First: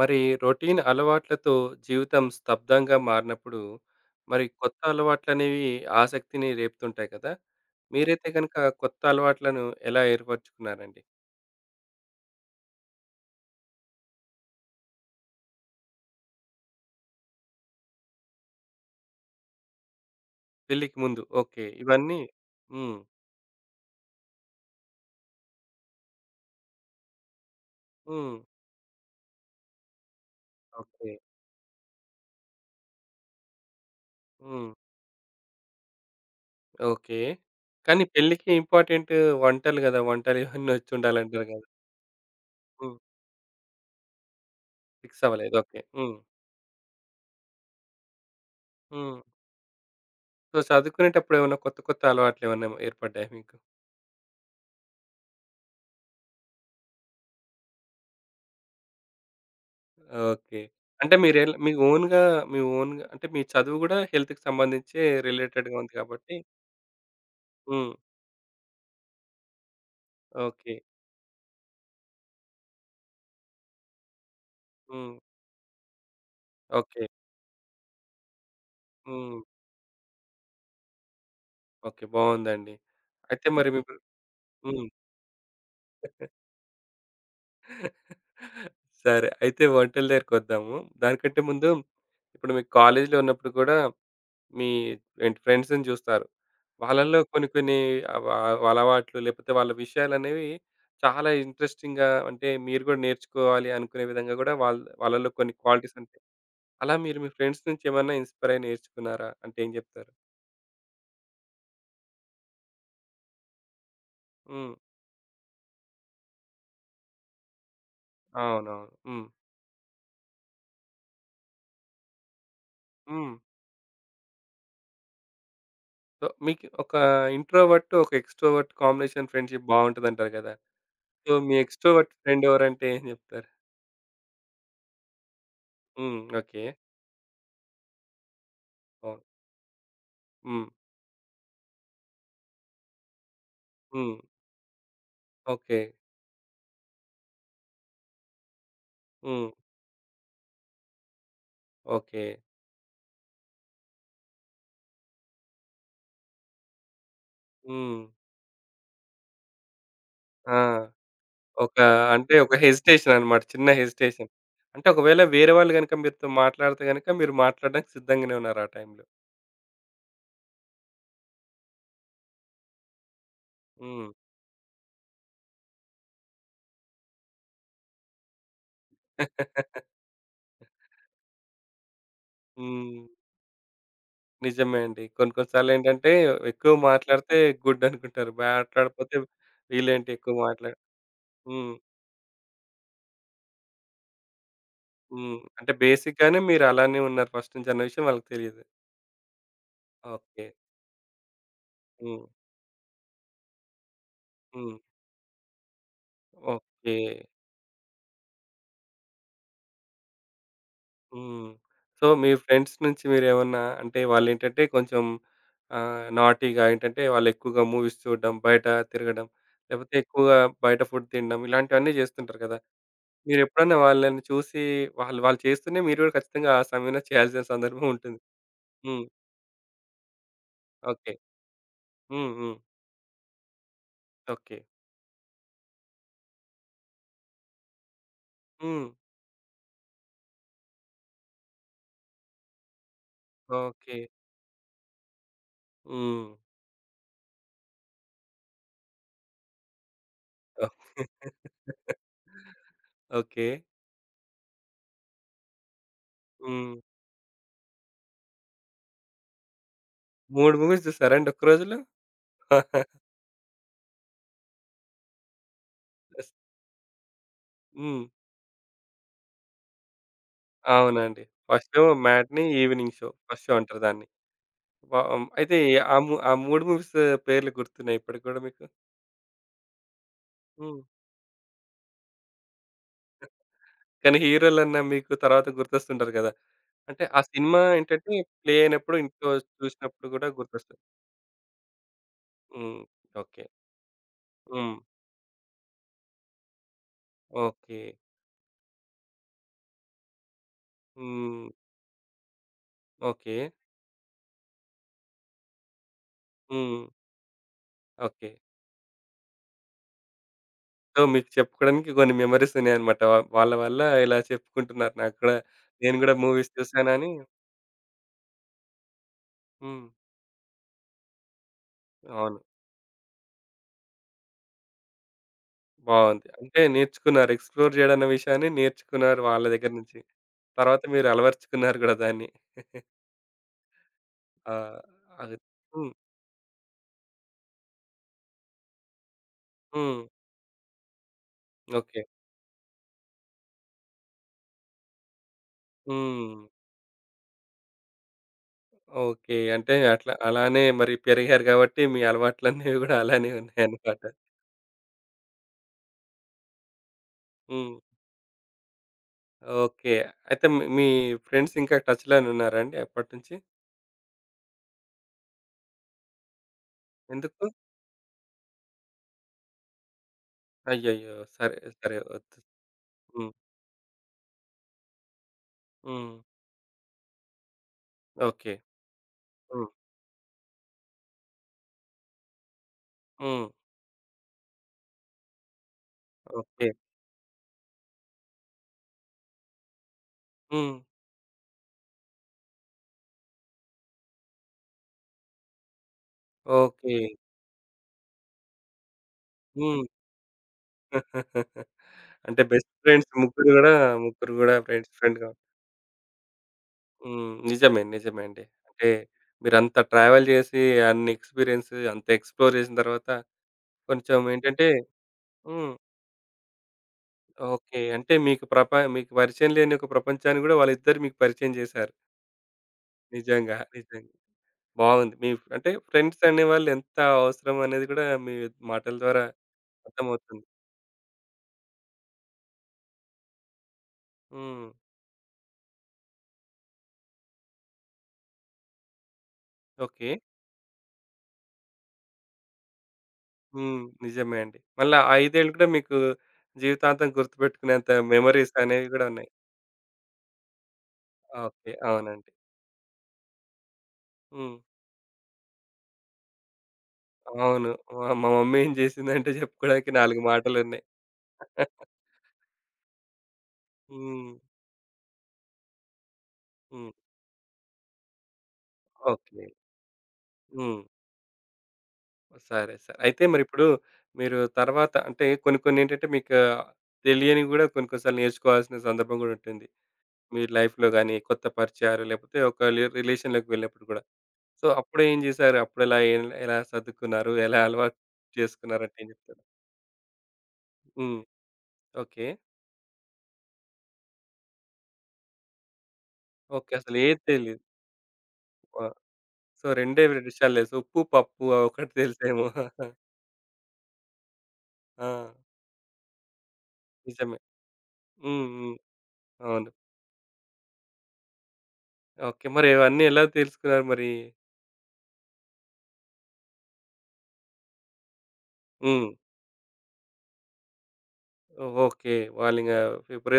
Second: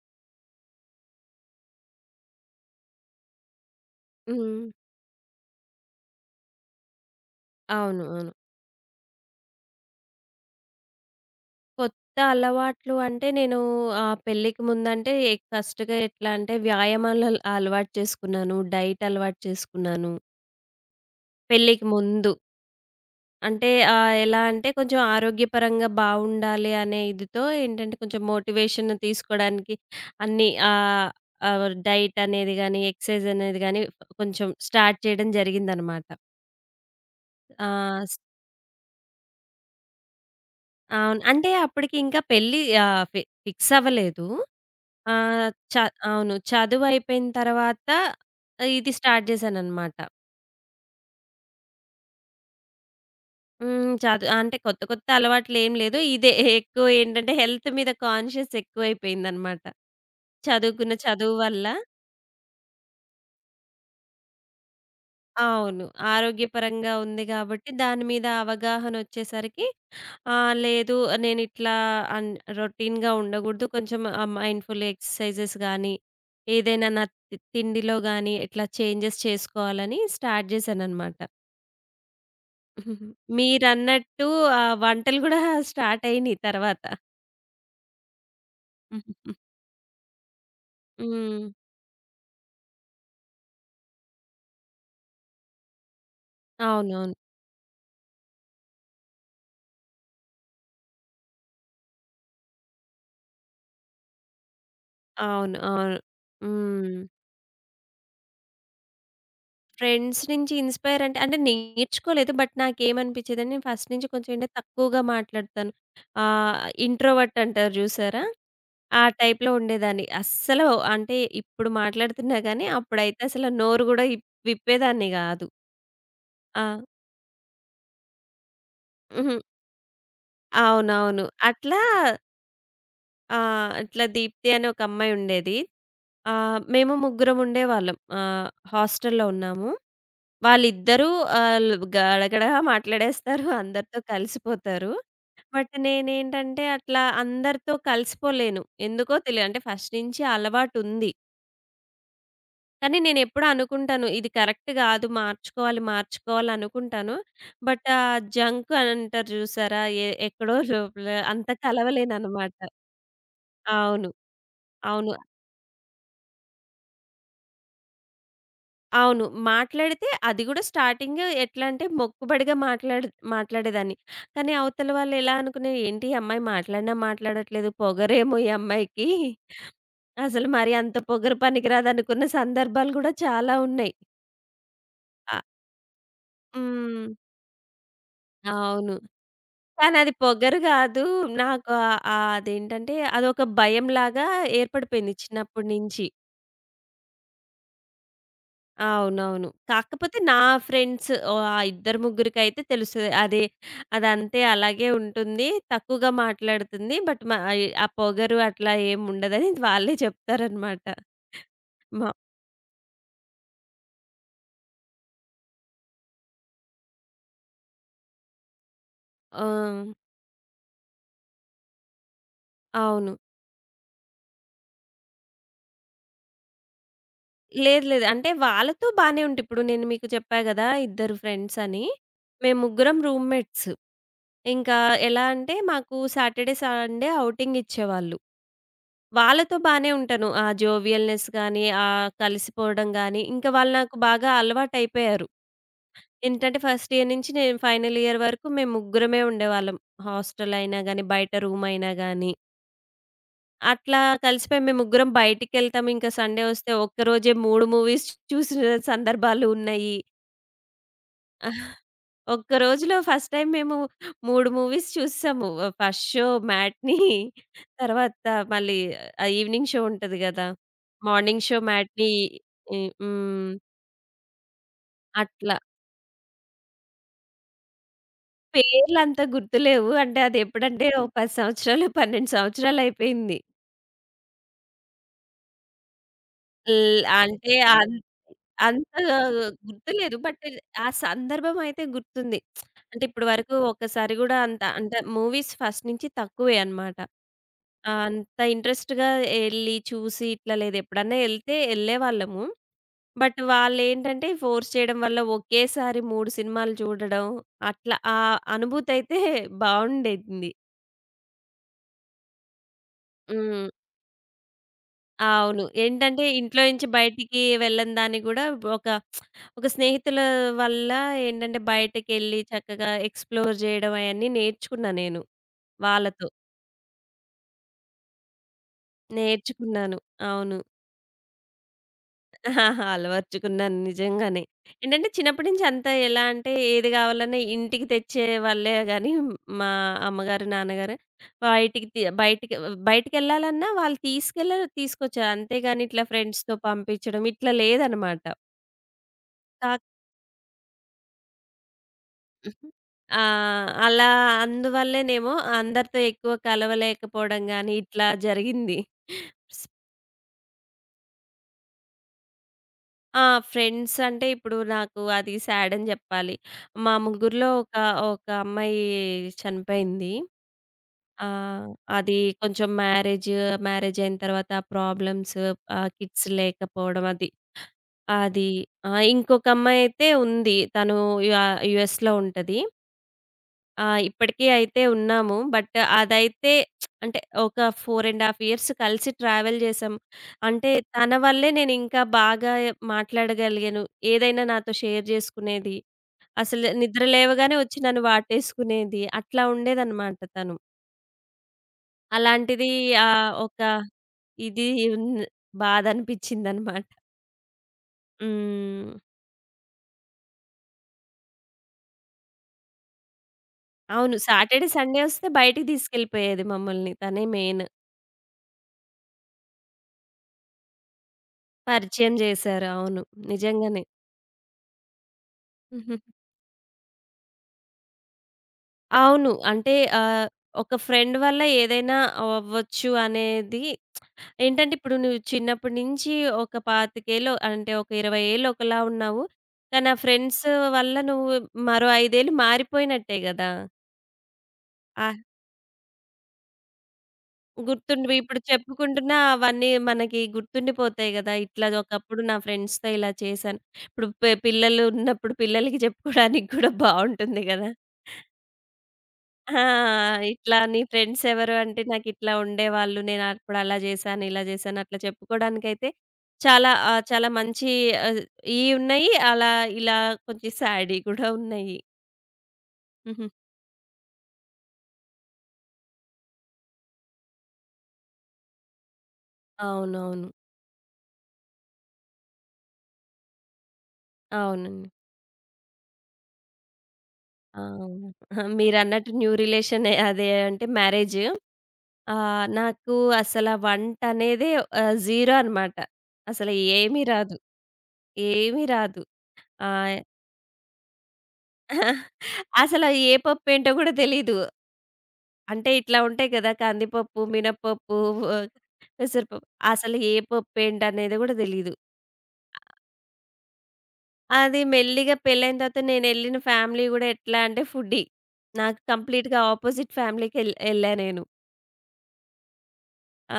మరి రొటీన్ అలవాట్లతో జీవితం స్తబ్దంగా మారినప్పుడు మరి హ్మ్. కొత్త అలవాట్లు అనేవి ఆసక్తిని రేపుతుంటాయి కదా. అవును. మీరైతే అవును. కనుక కొత్త అలవాట్లను ఎలా ఏర్పరచుకున్నారండి? కొత్త అలవాట్లు అంటే నేను పెళ్ళికి ముందంటే ఫస్ట్‌గా ఎట్లా అంటే వ్యాయామాలు అలవాటు చేసుకున్నాను. డైట్ అలవాటు చేసుకున్నాను. పెళ్ళికి ముందు ఓకే పెళ్ళికి ఇవన్నీ. ముందు. ఉమ్, అంటే ఎలా అంటే కొంచెం ఆరోగ్యపరంగా బావుండాలి అనే ఇదితో ఏంటంటే కొంచెం ఉమ్, మోటివేషన్ తీసుకోవడానికి అన్ని ఓకే. డైట్ అనేది గాని, ఎక్సర్సైజ్ అనేది గాని కొంచెం ఉమ్, స్టార్ట్ చేయడం జరిగిందనమాట. ఓకే. కానీ ఆ! పెళ్ళికి ఇంపార్టెంట్ వంటలు కదా, వంటలు ఇవన్నీ వచ్చి అవును. ఉండాలంటారు అంటే కదా. అప్పటికి ఇంకా పెళ్లి ఫిక్స్ అవ్వలేదు. ఫిక్స్ ఆహ్, అవ్వలేదు చ ఓకే. అవును. చదువయిపోయిన తర్వాత ఇది ఉమ్. స్టార్ట్ చేశాననమాట. సో, చదువుకునేటప్పుడు ఏమైనా కొత్త కొత్త అలవాట్లు ఏమైనా ఏర్పడ్డాయి మీకు? హ్మ్. అంటే కొత్త కొత్త అలవాట్లేం లేదు. ఇదే ఎక్కువ ఏంటంటే హెల్త్ మీద కాన్షియస్ ఎక్కువైపోయిందనమాట. ఓకే. చదువుకున్న అంటే చదువు వల్ల. మీ ఓన్‌గా, మీ ఓన్‌గా అంటే మీ చదువు గూడా హెల్త్‌కి సంబంధించే రిలేటెడ్‌గా అవును. ఉంది కాబట్టి. ఆరోగ్యపరంగా ఉంది గాబట్టి హ్మ్. దాని మీద అవగాహనొచ్చేసరికి ఆ! ఓకే. లేదు. నేనిట్లా అన్ రొటీన్‌గా ఉండగూడదు. కొంచెం మైండ్‌ఫుల్ హ్మ్. ఎక్సర్‌సైజెస్ గానీ, ఏదైనా ఓకే. నా తిండిలో గానీ, ఇట్లా చేంజెస్ హ్మ్. చేసుకోవాలని స్టార్ట్ జేశాననమాట. ఓకే. బావుందండి. అయితే మరి మీకు మీరన్నట్టు హ్మ్. వంటలు గూడా స్టార్ట్ అయినియి తర్వాత. సరే. అయితే వంటల దగ్గరికొద్దాము. దానికంటే హ్మ్. ముందు ఇప్పుడు మీకు కాలేజీలో ఉన్నప్పుడు కూడా మీ ఏంటి ఫ్రెండ్స్‌ని చూస్తారు. అవునవును. వాళ్ళలో కొన్ని కొన్ని అవ వాళ్ళ అలవాట్లు లేకపోతే వాళ్ళ విషయాలనేవి చాలా ఇంట్రెస్టింగ్‌గా, అంటే మీరు కూడా నేర్చుకోవాలి అనుకునే విధంగా కూడా వాళ్ళ వాళ్ళలో కొన్ని అవును. క్వాలిటీస్ అవును. ఉంటాయి. హ్మ్. అలా మీరు మీ ఫ్రెండ్స్ నుంచి ఏమన్నా ఇన్‌స్పైర్ అయ్యి నేర్చుకున్నారా? అంటే ఏం చెప్తారు? ఫ్రెండ్స్ నుంచి ఇన్‌స్పైర్ అంటే, అంటే నేర్చుకోలేదు. బట్ నాకేమనిపించేదంటే నేను ఫస్ట్ నుంచి కొంచెం ఏంటంటే హ్మ్. తక్కువగా మాట్లాడతాను. ఆహ్, ఇంట్రోవర్ట్ అంటారు జూసారా? అవునవును. ఆ హ్మ్. టైప్‌లో ఉండేదాన్ని. అస్సలు అంటే ఇప్పుడు మాట్లాడుతున్నా గానీ అప్పుడైతే హ్మ్. అసలు నోరు గూడా విప్పేదాన్ని గాదు. సో, ఆ! మీకు ఒక ఇంట్రోవర్ట్, ఒక ఎక్స్‌ట్రోవర్ట్ కాంబినేషన్ హుహు. ఫ్రెండ్‌షిప్ బావుంటదంటారు కదా! అవునవును. సో, మీ అట్లా ఎక్స్‌ట్రోవర్ట్ ఫ్రెండ్ ఎవరంటే ఏం చెప్తారు? ఇట్లా దీప్తి అనే ఒక అమ్మాయి ఉండేది. హ్మ్. ఆ! ఓకే. మేము ముగ్గురం ఉండేవాళ్ళం. అవును. హాస్టల్‌లో ఉన్నాము. హ్మ్. వాళ్ళిద్దరూ ఆల్ గడగడగా మాట్లాడేస్తారు. అందరితో హ్మ్. కలిసిపోతారు. But okay. నేనేంటంటే అట్లా అందరితో కలిసిపోలేను. ఎందుకో తెలియదు. హ్మ్. అంటే ఫస్ట్ నుంచి అలవాటుంది. ఓకే. కానీ నేనెప్పుడూ అనుకుంటాను ఇది కరెక్ట్ గాదు. మార్చుకోవాలి, మార్చుకోవాలి అనుకుంటాను. బట్ హ్మ్. ఆ జంక్ అని అంటారు చూసారా? ఎక్కడో ఆ! లోపల అంత ఒక, అంటే ఒక కలవలేననమాట. హెసిటేషన్ అన్నమాట. చిన్న అవును. హెసిటేషన్. అంటే అవును. ఒకవేళ వేరే వాళ్ళు గనుక మీతో మాట్లాడితే గనుక మీరు మాట్లాడడానికి సిద్ధంగానే ఉన్నారు ఆ టైంలో. అవును. మాట్లాడితే అది గూడా స్టార్టింగ్ ఎట్లా అంటే మొక్కుబడిగా మాట్లాడేదాన్ని. హ్మ్. కానీ అవతల వాళ్ళు ఎలా అనుకునే ఏంటి ఈ అమ్మాయి మాట్లాడినా మాట్లాడట్లేదు. పొగరేమో ఈ అమ్మాయికి. అసలు మరి అంత పొగరు పనికిరాదనుకున్న సందర్భాలు హ్మ్. గూడా చాలా ఉన్నాయి. నిజమే అండి. కొన్ని ఆ! కొన్ని సార్లేంటంటే ఎక్కువ హ్మ్. మాట్లాడితే గుడ్ అనుకుంటారు. అవును. మాట్లాడకపోతే కానీ వీళ్ళేంటి అది ఎక్కువ పొగరు మాట్లాడ గాదు. నాకు హ్మ్. అదేంటంటే అదొక భయంలాగా ఏర్పడిపోయింది హ్మ్. చిన్నప్పటి అంటే నుంచి. బేసిక్‌గానే మీరు అలానే ఉన్నారు ఫస్ట్ నుంచి అన్న విషయం వాళ్ళకి తెలీదు. అవునవును. కాకపోతే నా ఓకే. ఫ్రెండ్స్ ఓహ్! ఆ ఇద్దరు హ్మ్. ముగ్గురికైతే తెలుస్తది. అదే అదంతే హ్మ్. అలాగే ఉంటుంది. తక్కువగా ఓకే. మాట్లాడుతుంది. బట్ ఆ పొగరు అట్లా ఏముండదని వాళ్ళే చెప్తారనమాట. హ్మ్. సో, మ మీ ఫ్రెండ్స్ నుంచి మీరేమన్నా, అంటే వాళ్ళేంటంటే కొంచెం ఆహ్, నాటీగా, ఏంటంటే వాళ్ళెక్కువగా మూవీస్ చూడడం, బయట తిరగడం, ఆ! లేకపోతే ఎక్కువగా బయట ఫుడ్ తినడం ఇలాంటివన్నీ జేస్తుంటారు కదా! అవును. మీరెప్పుడన్నా వాళ్ళని చూసి, వాళ్ళు వాళ్ళు చేస్తూనే మీరు గూడా ఖచ్చితంగా ఆ సమయంలో చేయాల్సిన లేదు సందర్భం లేదు. ఉంటుంది. అంటే వాళ్ళతో హ్మ్. బానే ఉంటే ఇప్పుడు నేను మీకు చెప్పా గదా! ఓకే. ఇద్దరు ఫ్రెండ్స్ అని. హ్మ్. హ్మ్. మేము ముగ్గురం రూమ్‌మేట్స్. ఓకే. ఇంకా ఎలా అంటే మాకు సాటర్‌డే, సండే ఔటింగ్ ఇచ్చేవాళ్ళు. హ్మ్. వాళ్ళతో బానే ఉంటాను. ఆ జోవియల్‌నెస్ గాని, కలిసిపోవడం గాని, ఇంకా వాళ్ళు నాకు ఓకే. బాగా అలవాటయిపోయారు. హ్మ్. ఏంటంటే ఫస్ట్ ఇయర్ నుంచి నేను ఫైనల్ ఇయర్ వరకు మేము ముగ్గురమే ఉండేవాళ్ళం. హాస్టల్ అయినా ఓకే. గాని, బయట రూమ్ అయినా గాని, ఓకే. అట్లా కలిసిపోయి మేము ముగ్గురం బయటికెళ్తాం. ఇంకా సండే హ్మ్. వస్తే ఒక్కరోజే 3 మూవీస్ చూసిన సందర్భాలు ఉన్నాయి. 3 మూవీస్ జూసారాండి ఒక్క రోజులో? ఒక్క రోజులో ఫస్ట్ టైమ్ మేము 3 మూవీస్ చూసేసాము. ఫస్ట్ షో 'మ్యాట్‌ని' హ్మ్. తర్వాత మళ్ళీ ఈవినింగ్ షో ఉంటది గదా! అవునండి. మార్నింగ్ షో ఫస్టేమో 'matinee' 'matinee', 'evening show' first show హ్మ్. అంటారు దాన్ని. హ్మ్. అట్లా. అయితే ఆ ఆ 3 మూవీస్ పేర్లు గుర్తున్నాయా ఇప్పటికి గూడా మీకు? పేర్లంతా గుర్తులేవు. అంటే అది హ్మ్. ఎప్పుడంటే ఒక 10 సంవత్సరాలు, 12 సంవత్సరాలు అయిపోయింది. కానీ హీరోలన్నా మీకు తర్వాత గుర్తొస్తుంటారు గదా! అంటే ఆ అంటే సినిమా ఏంటంటే ప్లే అయినప్పుడు అంతగా ఇంట్లో చూసినప్పుడు గుర్తులేదు. గూడా బట్ గుర్తొస్తది. ఆ సందర్భం అయితే గుర్తుంది. హ్మ్. అంటే ఇప్పటి ఓకే. వరకు ఒక్కసారి గూడా అంత హ్మ్. అంటే మూవీస్ ఫస్ట్ నుంచి తక్కువే అనమాట. ఓకే. అంత ఇంట్రెస్ట్‌గా ఎళ్లి చూసి ఇట్లా లేదు. ఎప్పుడన్నా హ్మ్. ఎళ్తే ఎళ్ళేవాళ్ళము. ఓకే. బట్ వాళ్ళేంటంటే ఫోర్స్ చేయడం వల్ల ఒకేసారి 3 సినిమాలు హ్మ్. చూడడం అట్లా ఆ ఓకే. అనుభూతి అయితే బావుండేది. సో, మీకు చెప్పుకోవడానికి కొన్ని మెమోరీస్ ఉన్నాయన్నమాట. వాళ్ళ హ్మ్. వల్ల ఇలా చెప్పుకుంటున్నారు నాకు కూడా. అవును. నేను గూడా ఏంటంటే మూవీస్ ఇంట్లో నుంచి చూసానని. బయటికి వెళ్ళని దాన్ని గూడా ఒక ఒక హ్మ్. స్నేహితుల వల్ల ఏంటంటే అవును. బయటకెళ్ళి చక్కగా ఎక్స్‌ప్లోర్ జేయడం అయన్నీ నేర్చుకున్నా నేను. బావుంది. వాళ్ళతో. అంటే నేర్చుకున్నారు. ఎక్స్‌ప్లోర్ జేయడన్న విషయాన్ని నేర్చుకున్నారు వాళ్ళ దగ్గర నుంచి. నేర్చుకున్నాను. అవును. తర్వాత మీరు అలవరుచుకున్నారు గూడా దాన్ని. అలవర్చుకున్నాను నిజంగానే. ఆ! ఏంటంటే అది చిన్నప్పటి నుంచి అంతా హ్మ్. ఎలా అంటే ఏది గావాలన్నా ఇంటికి తెచ్చే వాళ్ళే గానీ మా హ్మ్. అమ్మగారు, నాన్నగారు బయటికి ఓకే. తి బయటికి బయటికెళ్ళాలన్నా వాళ్ళు తీసుకొచ్చారు. అంతేగాని ఇట్లా హ్మ్. ఫ్రెండ్స్‌తో పంపించడం ఇట్లా లేదనమాట. ఓకే. కా అంటే అట్లా అలానే మరి పెరిగారు గాబట్టి మీ హుహు. అలవాట్లన్నీ గూడా ఆ! అలానే ఉన్నాయన్నమాట. అలా అందువల్లేనేమో అందరితో ఎక్కువ కలవలేకపోవడం గాని హ్మ్. ఇట్లా జరిగింది. స్ ఓకే. అయితే మీ మీ ఫ్రెండ్స్ ఇంకా టచ్‌లోనే ఉన్నారా అండి ఆ! అప్పటినుంచి? ఫ్రెండ్స్ అంటే ఇప్పుడు నాకు అది సాడ్ అని జెప్పాలి. మా ఎందుకు? ముగ్గురిలో ఒక అమ్మాయి చనిపోయింది. అయ్యయ్యో! సరే. ఆహ్, సరే. అది వద్దు. కొంచెం మ్యారేజ్, హ్మ్. మ్యారేజ్ అయిన తర్వాత ప్రాబ్లమ్స్ హ్మ్. కిడ్స్ లేకపోవడం అది. అది. ఓకే. ఆ! ఇంకొక హ్మ్. అమ్మాయి అయితే ఉంది. తను యా యూఎస్‌లో ఉంటది. హ్మ్. ఆ! ఇప్పటికీ అయితే ఉన్నాము. బట్ అదైతే ఓకే. అంటే ఒక 4 ½ ఇయర్స్ కలిసి ట్రావెల్ చేసాం. అంటే హ్మ్. తన వల్లే నేనింకా బాగా మాట్లాడగలిగాను. ఏదైనా నాతో షేర్ చేసుకునేది. అసలు ఓకే. నిద్ర లేవగానే వచ్చి నన్ను వాటేసుకునేది. అట్లా హ్మ్. ఉండేదనమాట తను. అంటే అలాంటిది బెస్ట్ ఫ్రెండ్స్ ముగ్గురు ఒక గూడా, ముగ్గురు గూడా ఇది ఫ్రెండ్స్ ఉంది. ఫ్రెండ్‌గా. బాధనిపించిందనమాట. హ్మ్. నిజమే. నిజమే అండి. అంటే హ్మ్. మీరంత ట్రావెల్ చేసి, అన్ని ఎక్స్‌పీరియన్స్ అంత ఎక్స్‌ప్లోర్ చేసిన తర్వాత అవును. కొంచెం ఏంటంటే సాటర్‌డే, సండే వస్తే బయటికి హ్మ్. తీసుకెళ్ళిపోయేది మమ్మల్ని. తనే మెయిన్. ఓకే. అంటే మీకు మీకు పరిచయం లేని ఒక ప్రపంచాన్ని గూడా వాళ్ళిద్దరు మీకు పరిచయం చేశారు. పరిచయం చేశారు. అవును. నిజంగా. నిజంగానే. నిజంగా. బాగుంది. మీ అంటే ఫ్రెండ్స్ అనేవాళ్ళు ఎంత అవసరం అనేది గూడా మీ మాటల ద్వారా అవును. అంటే ఆహ్, అర్థమవుతుంది. ఒక ఫ్రెండ్ వల్ల ఏదైనా అవ్వచ్చు అనేది హ్మ్. ఏంటంటే, ఇప్పుడు నువ్వు చిన్నప్పటి నుంచి ఒక 25 ఏళ్ళు అంటే, ఒక 20 ఏళ్ళు ఒకలా ఉన్నావు. కానీ ఆ ఓకే. ఫ్రెండ్స్ వల్ల నువ్వు మరో 5 ఏళ్ళు మారిపోయినట్టే గదా! హ్మ్. నిజమే అండి. మళ్ళా ఆ ఆహ్, 5 ఏళ్ళు కూడా మీకు జీవితాంతం గుర్తుపెట్టుకునేంత గుర్తుండివి ఇప్పుడు మెమోరీస్ అనేవి గూడా చెప్పుకుంటున్నా ఉన్నాయి. అవన్నీ మనకి గుర్తుండిపోతాయి గదా! ఇట్లా ఓకే. ఒకప్పుడు అవునండి. నా ఫ్రెండ్స్‌తో ఇలా చేశాను. ఇప్పుడు హ్మ్. పిల్లలు ఉన్నప్పుడు పిల్లలకి చెప్పుకోవడానికి కూడా బావుంటుంది అవును. గదా! మా మా మమ్మీ ఏం జేసిందంటే ఆ! జెప్పుకోడానికి 4 ఇట్లా నీ మాటలున్నాయి. ఫ్రెండ్స్ ఎవరు అంటే నాకిట్లా ఉండేవాళ్ళు. నేనప్పుడు అలా జేశాను, హ్మ్. ఇలా జేశాను అట్లా చెప్పుకోవడానికైతే చాలా హ్మ్. చాలా మంచి ఆహ్, ఇయి ఉన్నాయి. ఓకే. అలా ఇలా కొంచెం హ్మ్. సాడీ కూడా ఉన్నాయి. సరే. సరే. అయితే హుహు. మరిప్పుడు మీరు తర్వాత అంటే కొన్ని కొన్నేంటంటే మీకు తెలియనివి గూడా కొన్ని కొన్ని సార్లు నేర్చుకోవాల్సిన సందర్భం గూడా ఉంటుంది. అవునవును. మీ లైఫ్‌లో గాని, కొత్త పరిచయాలు లేకపోతే ఒక రిలేషన్‌లోకి వెళ్ళినప్పుడు గూడా. సో, అవునండి. అప్పుడేం జేశారు? అప్పుడెలా ఎలా ఎలా సర్దుకున్నారు? ఎలా అలవాటు అవును. చేసుకున్నారంటే ఏం మీరన్నట్టు న్యూ జెప్తారు? రిలేషనే అదే అంటే హ్మ్. మ్యారేజ్. ఓకే. నాకు వంటనేదే జీరో అనమాట. అసలు ఓకే. ఏమీ అసలేది రాదు. తెలీదు. ఏమీ ఆ! రాదు. సో, ఆహ్, రెండే 2 విషయాలు తెలుసు. ఉప్పు, పప్పు ఆ ఒకటి తెలుసేమో. అసలు ఏ పప్పేంటో గూడా తెలీదు. ఆ! అంటే ఇట్లా ఉంటాయి కదా! కందిపప్పు, నిజమే. మినపప్పు, హ్మ్. ఆహ్, హ్మ్. పెసరపప్పు. అవును. అసలు ఏ పప్పు ఏంటనేది గూడా తెలీదు. ఓకే. మరి అవన్నీ ఎలా తెలుసుకున్నారు మరి? అది మెల్లిగా పెళ్ళైన తర్వాత నేనెళ్ళిన ఫ్యామిలీ గూడా ఎట్లా అంటే ఫుడ్డీ. నాకు హ్మ్. కంప్లీట్‌గా అపోజిట్ ఫ్యామిలీకెళ్ ఎళ్ళా నేను. ఓకే. వాళ్ళింగ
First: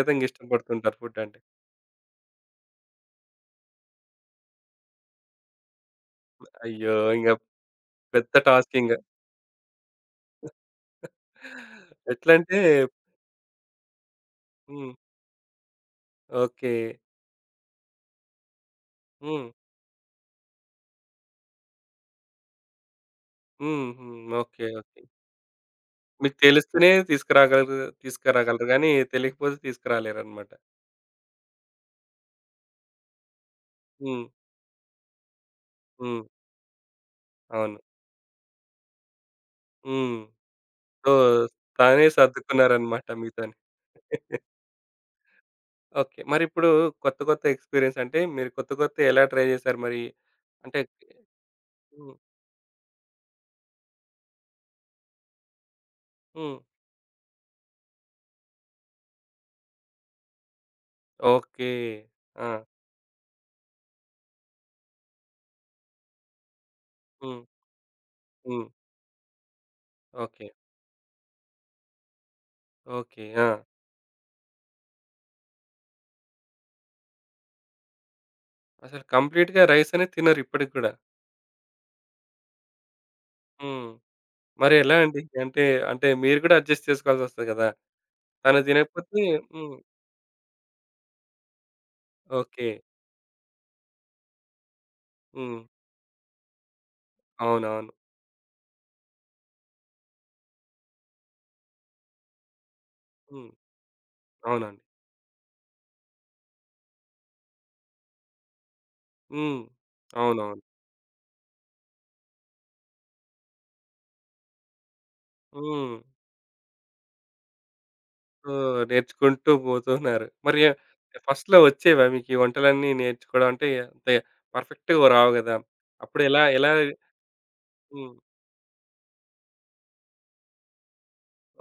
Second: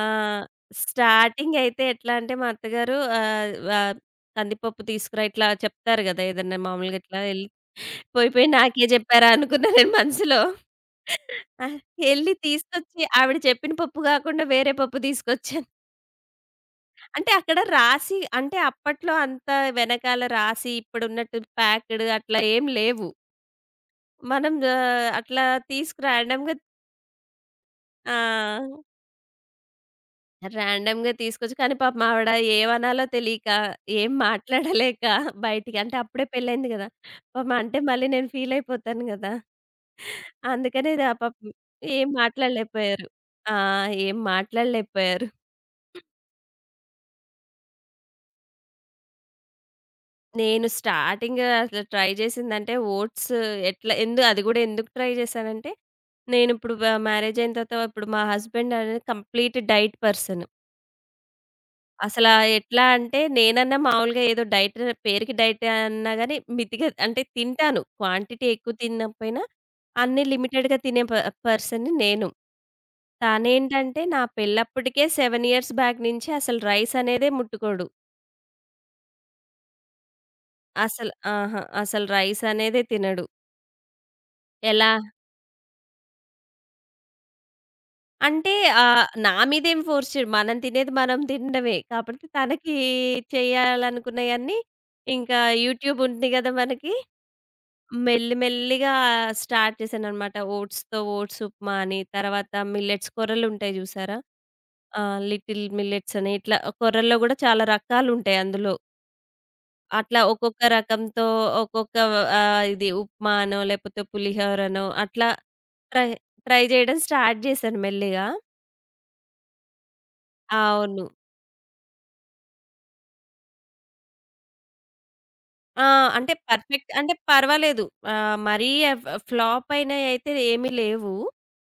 ఆ! ఇష్టపడుతుంటారు ఫుడ్ అంటే. స్టార్టింగ్ అయితే ఎట్లా అంటే మా అత్తగారు ఆహ్, కందిపప్పు తీసుకురా ఇట్లా చెప్తారు గదా! ఏదన్నా అయ్యో! మామూలుగా ఇట్లా ఇంగ ఎళ్ళి పోయి పెద్ద పోయి నాకే టాస్కింగ. జెప్పారా అనుకున్నా నేను మనసులో. ఆ! ఎళ్లి ఎట్లంటే తీసుకొచ్చి ఆవిడ చెప్పిన పప్పు గాకుండా వేరే హ్మ్. పప్పు తీసుకొచ్చారు. ఓకే. అంటే అక్కడ రాసి అంటే అప్పట్లో హ్మ్. అంత వెనకాల రాసి ఇప్పుడున్నట్టు ప్యాక్‌డ్ అట్లా ఏం లేవు. హుహు. మనం ఓకే. ఓకే. అట్లా మీకు ర్యాండమ్‌గా తెలిస్తేనే తీసుకురాగలరు, ఆ! గానీ, తెలియకపోతే తీసుకురాలేరనమాట. ర్యాండమ్‌గా తీసుకొచ్చి కానీ పాపం ఆవిడ ఏమనాలో తెలియక, ఏం హ్మ్. మాట్లాడలేక బయటికి అంటే హ్మ్. అప్పుడే పెళ్లయింది గదా! పాపం అవును. అంటే మళ్ళీ నేను ఫీల్ అయిపోతాను గదా! హ్మ్. అందుకనే సో, పాపం తానే ఏం మాట్లాడలేకపోయారు. సర్దుకున్నారనమాట మీతోని. ఆ! ఏం మాట్లాడలేకపోయారు. ఓకే. మరిప్పుడు కొత్త కొత్త ఎక్స్‌పీరియన్స్ అంటే, మీరు కొత్త కొత్తయి ఎలా ట్రై చేశారు మరి? నేను అంటే స్టార్టింగ్ అసలు ట్రై హ్మ్. చేసిందంటే ఓట్స్ ఎట్లా ఎందు అది గూడా ఎందుకు ట్రై చేశానంటే, హ్మ్. నేనిప్పుడు మ్యారేజ్ అయిన తర్వాత ఇప్పుడు మా హస్బెండ్ అనేది కంప్లీట్ డైట్ పర్సన్. ఓకే. అసలా ఆ! ఎట్లా అంటే నేనన్నా మామూలుగా ఏదో డైట్ పేరుకి డైట్ అన్నా గాని మితిగా అంటే హ్మ్. తింటాను. క్వాంటిటీ హ్మ్. ఎక్కువ తినకపోయినా అన్నీ ఓకే. లిమిటెడ్‌గా తినే పర్సన్‌ని నేను. ఓకే. ఆ! తనేంటంటే నా పెళ్లప్పటికే 7 ఇయర్స్ బ్యాక్ నుంచి అసలు రైస్ అనేదే ముట్టుకోడు. అసలు కంప్లీట్‌గా రైస్ అనేది తినరు ఇప్పటికి గూడా. అసలు ఆహా! అసలు రైస్ అనేదే తినడు. హ్మ్. మరి ఎలా ఎలా అండి? అంటే, అంటే మీరు కూడా అడ్జస్ట్ చేసుకోవాల్సొస్తది కదా! అంటే తను తినకపోతే నా హ్మ్. మీదేం ఫోర్స్ చేయడు. మనం తినేది మనం తినడమే. కాబట్టి ఓకే. తనకి చేయాలనుకున్నయన్నీ ఇంకా హ్మ్. యూట్యూబ్ ఉంది గదా! మనకి. అవునవును. మెల్లిగా స్టార్ట్ చేశాననమాట. ఓట్స్‌తో ఓట్స్ ఉప్మా అని, తర్వాత మిల్లెట్స్ హ్మ్. కొర్రలుంటాయి జూసారా? అవునండి. ఆ! లిటిల్ మిల్లెట్స్ అని ఇట్లా కొర్రల్లో గూడా చాలా రకాలుంటాయి అందులో. హ్మ్. అట్లా ఒక్కొక్క అవునవును. రకంతో ఒక్కొక్క ఇది ఉప్మా అనో, లేపోతే పులిహోరనో అట్లా హ్మ్. ట్రై ట్రై జేయడం స్టార్ట్ జేశాను మెల్లిగా. సో, నేర్చుకుంటూ పోతున్నారు. మరి అవును. ఫస్ట్‌లో వచ్చేవా మీకీ వంటలన్నీ నేర్చుకోవడం? అంటే అంత పర్ఫెక్ట్‌గా రావు గదా! ఆ! అప్పుడు అంటే ఎలా ఎలా పర్ఫెక్ట్ అంటే పర్వాలేదు. హ్మ్. మరీ ఫ్లాప్ అయినయయితే ఏమి లేవు.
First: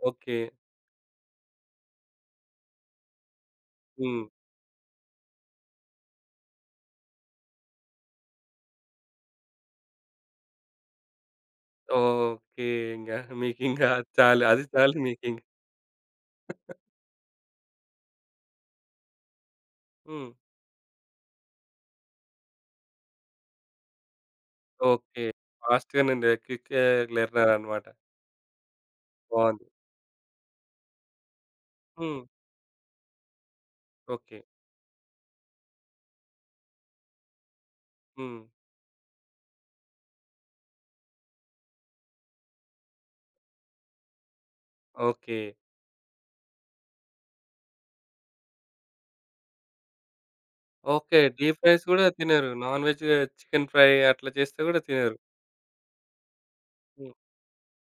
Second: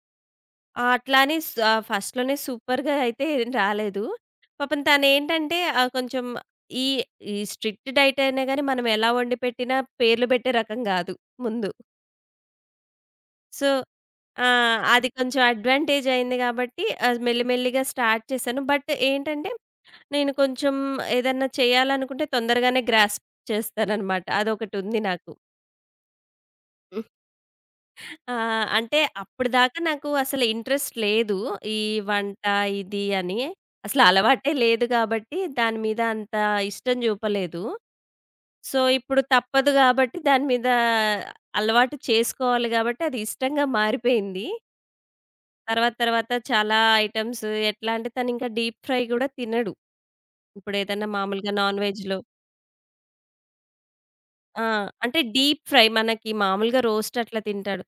ఓకే. అట్లా అని ఫస్ట్‌లోనే సూపర్‌గా అయితే ఏం రాలేదు. హ్మ్. పాపం తనేంటంటే కొంచెం ఈ ఈ స్ట్రిక్ట్ డైట్ అయినా గాని మనం ఎలా వండి పెట్టినా పేర్లు పెట్టే రకం గాదు ముందు. ఓకే. ఇంగ సో మీకింక అది చాలు. ఆ! అది చాలు అది మీకింక. కొంచెం అడ్వాంటేజ్ అయింది గాబట్టి మెల్లిమెల్లిగా స్టార్ట్ చేశాను. బట్ ఏంటంటే హ్మ్. నేను కొంచెం ఏదన్నా చేయాలనుకుంటే తొందరగానే గ్రాస్ప్ చేస్తాననమాట. అదొకటుంది ఓకే. నాకు. ఫాస్ట్‌గా నేను క్విక్ లెర్నర్ అన్నమాట. ఆ! అంటే బావుంది. అప్పటిదాకా నాకు అసలు ఇంట్రెస్ట్ లేదు. ఈ హ్మ్. వంట ఇది అని. అసలు ఓకే. అలవాటే లేదు గాబట్టి దాని మీద అంత ఇష్టం చూపలేదు. హ్మ్. సో, ఇప్పుడు తప్పదు గాబట్టి దాని మీద అలవాటు చేసుకోవాలి గాబట్టి అది ఇష్టంగా మారిపోయింది. ఓకే. తర్వాత తర్వాత చాలా ఐటెమ్స్ ఎట్లా అంటే తనింకా డీప్ ఫ్రై గూడా తినడు. ఇప్పుడేదన్నా ఓకే. మామూలుగా డీప్ నాన్ ఫ్రైస్ గూడా వెజ్‌లో తినరు. నాన్ వెజ్ చికెన్ ఫ్రై అట్లా చేస్తే ఆ! గూడా తినరు. అంటే డీప్ ఫ్రై మనకి మామూలుగా హ్మ్. రోస్ట్ అట్లా తింటాడు.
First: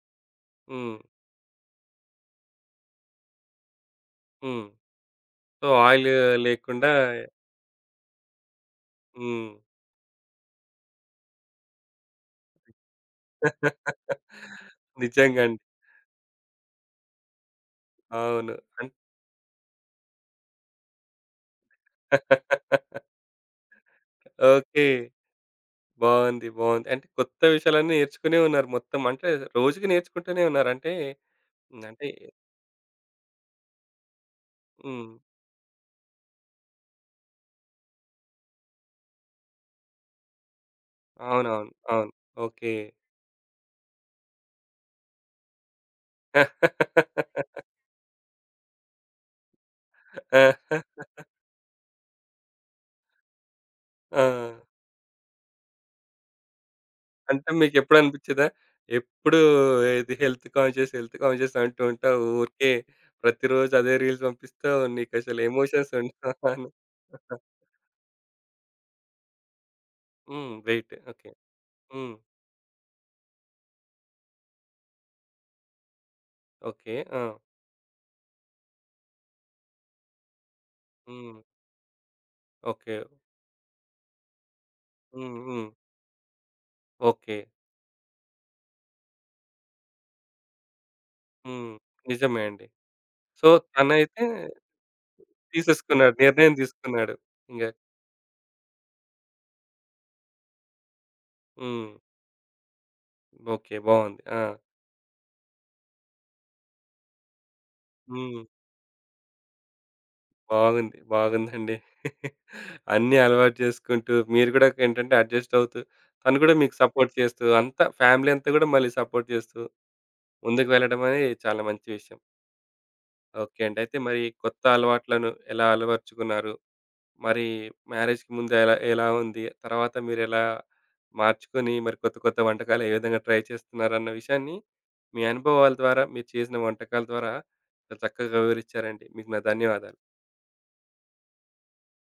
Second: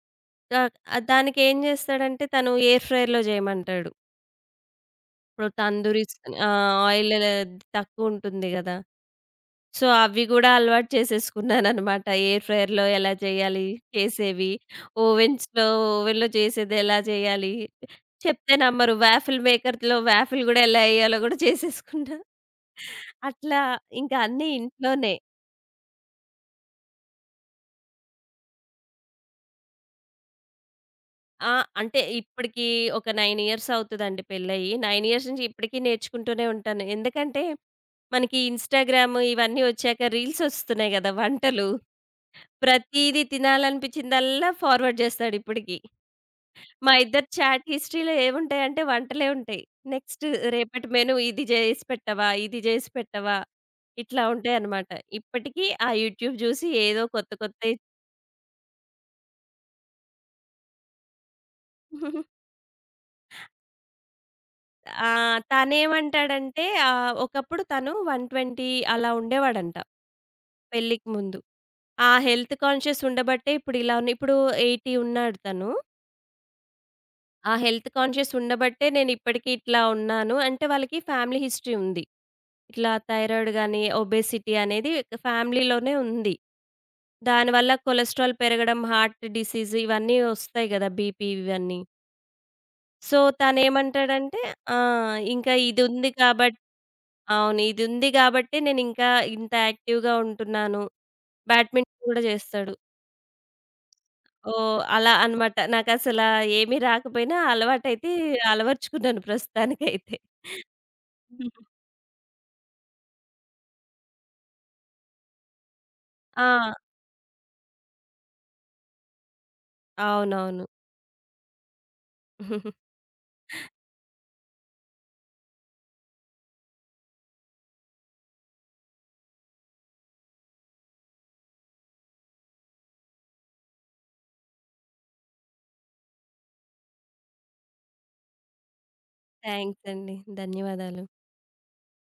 దా హ్మ్. దానికేం జేస్తాడంటే తను ఎయిర్ ఫ్రైర్‌లో జేయమంటాడు. హ్మ్. ఇప్పుడు సో, ఆయిల్ తందూరిస్ ఆ! లేకుండా ఆయిల్ తక్కువుంటుంది గదా! హ్మ్. సో, అవి గూడా అలవాటు చేసేసుకున్నాననమాట. ఎయిర్ ఫ్రైయర్‌లో ఎలా చేయాలి చేసేవి, నిజంగండి. ఓవెన్స్‌లో ఓవెన్‌లో చేసేది ఎలా చేయాలి, అవును. చెప్తే అన్ నమ్మరు. వాఫిల్ మేకర్‌లో వాఫిల్ గూడా ఎలా ఎయ్యాలో గూడా చేసేసుకున్నా. అట్లా ఇంకా అన్నీ ఓకే. ఇంట్లోనే. బావుంది. బావుంది. అంటే కొత్త విషయాలన్నీ నేర్చుకునే ఉన్నారు మొత్తం. అంటే రోజుకి నేర్చుకుంటూనే ఉన్నారు. అంటే ఆ! హ్మ్. అంటే అంటే ఇప్పటికి ఒక 9 ఇయర్స్ అవుతదండి పెళ్లయ్యి. 9 హ్మ్. ఇయర్స్ నుంచి ఇప్పటికి నేర్చుకుంటూనే ఉంటాను. ఎందుకంటే, మనకి ఇన్‌స్టాగ్రామ్ ఇవన్నీ వచ్చాక రీల్స్ ఒస్తున్నాయి గదా! వంటలు. అవునవును. అవును. ఓకే. ప్రతీదీ తినాలనిపించిందల్లా ఫార్వర్డ్ జేస్తాడిప్పటికి. మా ఇద్దరి చాట్ హిస్టరీలో ఏవుంటాయంటే వంటలే ఉంటాయి. నెక్స్ట్ ఆ! రేపటి మెను ఇది జేసి పెట్టవా? ఇది జేసి పెట్టవా? ఇట్లా ఆ! ఉంటాయనమాట. ఇప్పటికి ఆ యూట్యూబ్ జూసి ఏదో కొత్త అంటే కొత్తయి మీకెప్పుడు అనిపించదా? ఎప్పుడు ఇది హెల్త్ కాన్షియస్, హెల్త్ కాన్షియస్ అంటూ ఉంటావు. ఊరికే ప్రతిరోజు అదే రీల్స్ పంపిస్తావు. ఆ! నీకసలు ఎమోషన్స్ ఉండవా తనేమంటాడంటే అని. ఒకప్పుడు తను 120 అలా ఉండేవాడంట హ్మ్. వెయిట్. పెళ్ళికి ఓకే. ముందు. ఆ హ్మ్. హెల్త్ కాన్షియస్ ఉండబట్టే ఇప్పుడు ఇలా ఉన్న ఇప్పుడు 80 ఉన్నాడు తను. ఓకే. ఆ! ఆ! హెల్త్ కాన్షియస్ ఉండబట్టే నేనిప్పటికి ఇట్లా ఉన్నాను. అంటే వాళ్ళకి హ్మ్. ఫ్యామిలీ హిస్టరీ ఉంది. ఇట్లా ఓకే. థైరాయిడ్ గాని, ఒబేసిటీ అనేది హ్మ్. హ్మ్. ఫ్యామిలీలోనే ఉంది. ఓకే. దానివల్ల కొలెస్ట్రాల్ పెరగడం, హార్ట్ డిసీజ్ ఇవన్నీ ఒస్తాయి గదా! బీపీ హ్మ్. ఇవన్నీ. నిజమే అండి. సో, సో, తనైతే తనేమంటాడంటే ఆ! ఇంకా ఇదుంది తీసేసుకున్నాడు. నిర్ణయం కాబట్ తీసుకున్నాడు. అవును. ఇంగ ఇదుంది గాబట్టే నేనింకా ఇంత యాక్టివ్‌గా ఉంటున్నాను. హ్మ్. బ్యాడ్మింటన్ గూడా జేస్తాడు. ఓకే. బావుంది. ఆ! ఓహ్! అలా అనమాట. నాకసలా ఏమీ రాకపోయినా అలవాటైతే హ్మ్. అలవరుచుకున్నాను ప్రస్తుతానికైతే. బాగుంది. బాగుందండి. అన్నీ అలవాటు చేసుకుంటూ, మీరు గూడా ఏంటంటే అడ్జస్ట్ అవుతూ, తను ఆ! గూడా మీకు సపోర్ట్ చేస్తూ, అంతా ఫ్యామిలీ అంతా గూడా మళ్ళీ సపోర్ట్ చేస్తూ, అవునవును. ముందుకు వెళ్ళడం అనేది చాలా మంచి విషయం. ఓకే అండి. అయితే మరి కొత్త అలవాట్లను ఎలా అలవర్చుకున్నారు? మరి మ్యారేజ్‌కి ముందు ఎలా ఎలా ఉంది? తర్వాత మీరెలా మార్చుకొని, మరి కొత్త కొత్త వంటకాలు ఏ విధంగా ట్రై చేస్తున్నారన్న విషయాన్ని, మీ అనుభవాల ద్వారా, మీరు చేసిన వంటకాల ద్వారా, చాలా చక్కగా వివరిచ్చారండి. మీకు నా థ్యాంక్స్ ధన్యవాదాలు. అండి. ధన్యవాదాలు.